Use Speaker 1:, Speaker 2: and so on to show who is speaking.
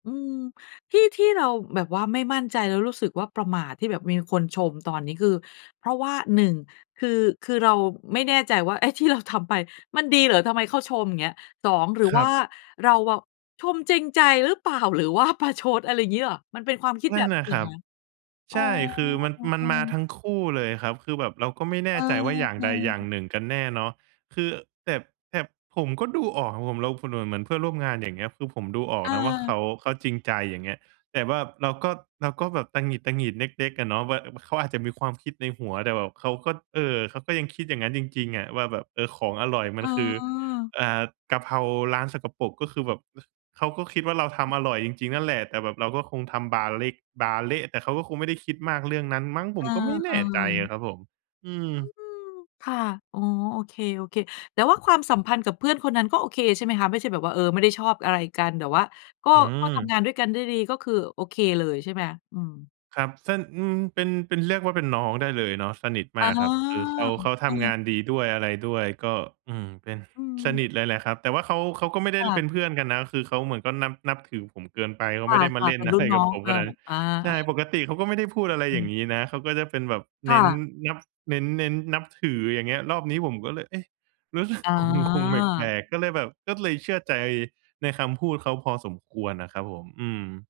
Speaker 1: อืม ที่ ที่เราแบบว่าไม่มั่นใจแล้วรู้สึกว่า ประหม่าที่แบบมีคนชม ตอนนี้คือเพราะว่า 1 คือ คือเราไม่แน่ใจว่าไอ้ที่เราทำไป มันดีเหรอ ทำไมเขาชม เงี้ย 2 หรือ
Speaker 2: คร
Speaker 1: ว
Speaker 2: ั
Speaker 1: ่า
Speaker 2: บ
Speaker 1: เราเวา ชมจริงใจรึเปล่า หรือว่าประชด อะไรอย่างงี้เปล่า มันเป็นความคิด
Speaker 2: น
Speaker 1: แบ
Speaker 2: ั่น
Speaker 1: บ
Speaker 2: น
Speaker 1: นี
Speaker 2: ่
Speaker 1: ้
Speaker 2: ะ
Speaker 1: เห
Speaker 2: ค
Speaker 1: ร
Speaker 2: ร
Speaker 1: อ
Speaker 2: ับ
Speaker 1: คะ? อ
Speaker 2: ใ
Speaker 1: ๋
Speaker 2: ช
Speaker 1: อ
Speaker 2: ่ คือมัน
Speaker 1: อื
Speaker 2: มันม
Speaker 1: อ
Speaker 2: า
Speaker 1: ๆ
Speaker 2: ทั้งคู่เลยครับ คือแบบเราก็ไม่แน
Speaker 1: เอ
Speaker 2: ่ใจว่าอย่างใดอย่า
Speaker 1: อ
Speaker 2: ง
Speaker 1: ๆ
Speaker 2: หนึ่งกันแน่เนาะ คือ แต่ แต่ผมก็ดูออกครับผม แล้วคนเหมือน เหมือนเพื่อนร่วมงาน อย่างเงี้ย คือผมดูออ
Speaker 1: เ
Speaker 2: กนะว่าเข
Speaker 1: ออ
Speaker 2: า เขาจริงใจ อย่างเงี้ย แต่ว่าเราก็ เราก็แบบตะหงิด ๆ เล็ก ๆ อะเนาะ ว่าเขาอาจจะมีความคิดในหัว แต่แบบเขาก็ เอ่อ เขาก็ยังคิดอย่างงั้นจริง ๆ อะ ว่าแบบ เออ ของอร่อยมันคือ
Speaker 1: เออ
Speaker 2: อ่า กระเพราร้านสกปรก ก็คือแบบ เขาก็คิดว่าเราท
Speaker 1: อืม
Speaker 2: ำอร่อยจริง ๆ นั่นแหละ แต่แบบเราก็คงทำบาร์เล็ก บาร์เละ แต่เขาก็คงไม่ได้คิดมากเรื่องนั้นมั้ง ผ
Speaker 1: เอ
Speaker 2: ม
Speaker 1: อ
Speaker 2: ก็ไม่แน่ใจอ
Speaker 1: ๆ
Speaker 2: ะครับ อื
Speaker 1: อื
Speaker 2: ม
Speaker 1: ม ค่ะ อ๋อ โอเค ๆ แต่ว่าความสัมพันธ์กับเพื่อนคนนั้นก็โอเคใช่ไหมคะ? ไม่ใช่แบบว่า เออ ไม่ได้ชอบอะไรกันแต่ว่า ก็
Speaker 2: อื
Speaker 1: ก็ทำ
Speaker 2: ม
Speaker 1: งานด้วยกันได้ดี ก็คือโอเคเลยใช่ไหม? อืม
Speaker 2: ครับ สะ อืม เป็น เป็น เรียกว่าเป็นน้องได้เลยเนาะ สนิท
Speaker 1: อ
Speaker 2: ม
Speaker 1: ๋อ
Speaker 2: ากครับ คือเขา เขา
Speaker 1: เ
Speaker 2: ท
Speaker 1: อ
Speaker 2: ำง
Speaker 1: อ
Speaker 2: านดีด้วยอะไรด้วยก็ อืม เป็น
Speaker 1: อื
Speaker 2: สน
Speaker 1: ม
Speaker 2: ิทเลยแหละครับ แต่ว่าเขา เขาก็ไม่ได
Speaker 1: ค
Speaker 2: ้
Speaker 1: ่
Speaker 2: ล เป
Speaker 1: ะ
Speaker 2: ็นเพื่อนกันนะ คือเขาเหมือนก็นับ นับถือผมเกินไป เข
Speaker 1: ค
Speaker 2: าไม่ได้มา
Speaker 1: ่ะ
Speaker 2: เล
Speaker 1: ๆ
Speaker 2: ่
Speaker 1: เ
Speaker 2: น
Speaker 1: ป็น
Speaker 2: อ
Speaker 1: ร
Speaker 2: ะ
Speaker 1: ุ
Speaker 2: ไ
Speaker 1: ่น
Speaker 2: ร
Speaker 1: น
Speaker 2: ก
Speaker 1: ้
Speaker 2: ับ
Speaker 1: อง
Speaker 2: ผม
Speaker 1: เอ
Speaker 2: ข
Speaker 1: อ
Speaker 2: นาดนั้น
Speaker 1: อา
Speaker 2: ใช
Speaker 1: เ
Speaker 2: ่
Speaker 1: อ
Speaker 2: ป
Speaker 1: อ
Speaker 2: กติเขาก็ไม่ได้พูด อะไร
Speaker 1: อ
Speaker 2: อย่า
Speaker 1: ื
Speaker 2: ง
Speaker 1: ม
Speaker 2: งี้นะ เขาก็จะเป็นแบบ
Speaker 1: ค
Speaker 2: เน
Speaker 1: ่
Speaker 2: ้น
Speaker 1: ะ
Speaker 2: นับ เน้น เน้นนับถือ อย่างเงี้ย รอบนี้ผมก็เลย เอ๊ะ รู้สึก
Speaker 1: อ๋อ
Speaker 2: งง ๆ แปลก ๆ ก็เลยแบบ ก็เลยเชื่อใจในคำพูดเขาพอสมควรน่ะครับผม อืม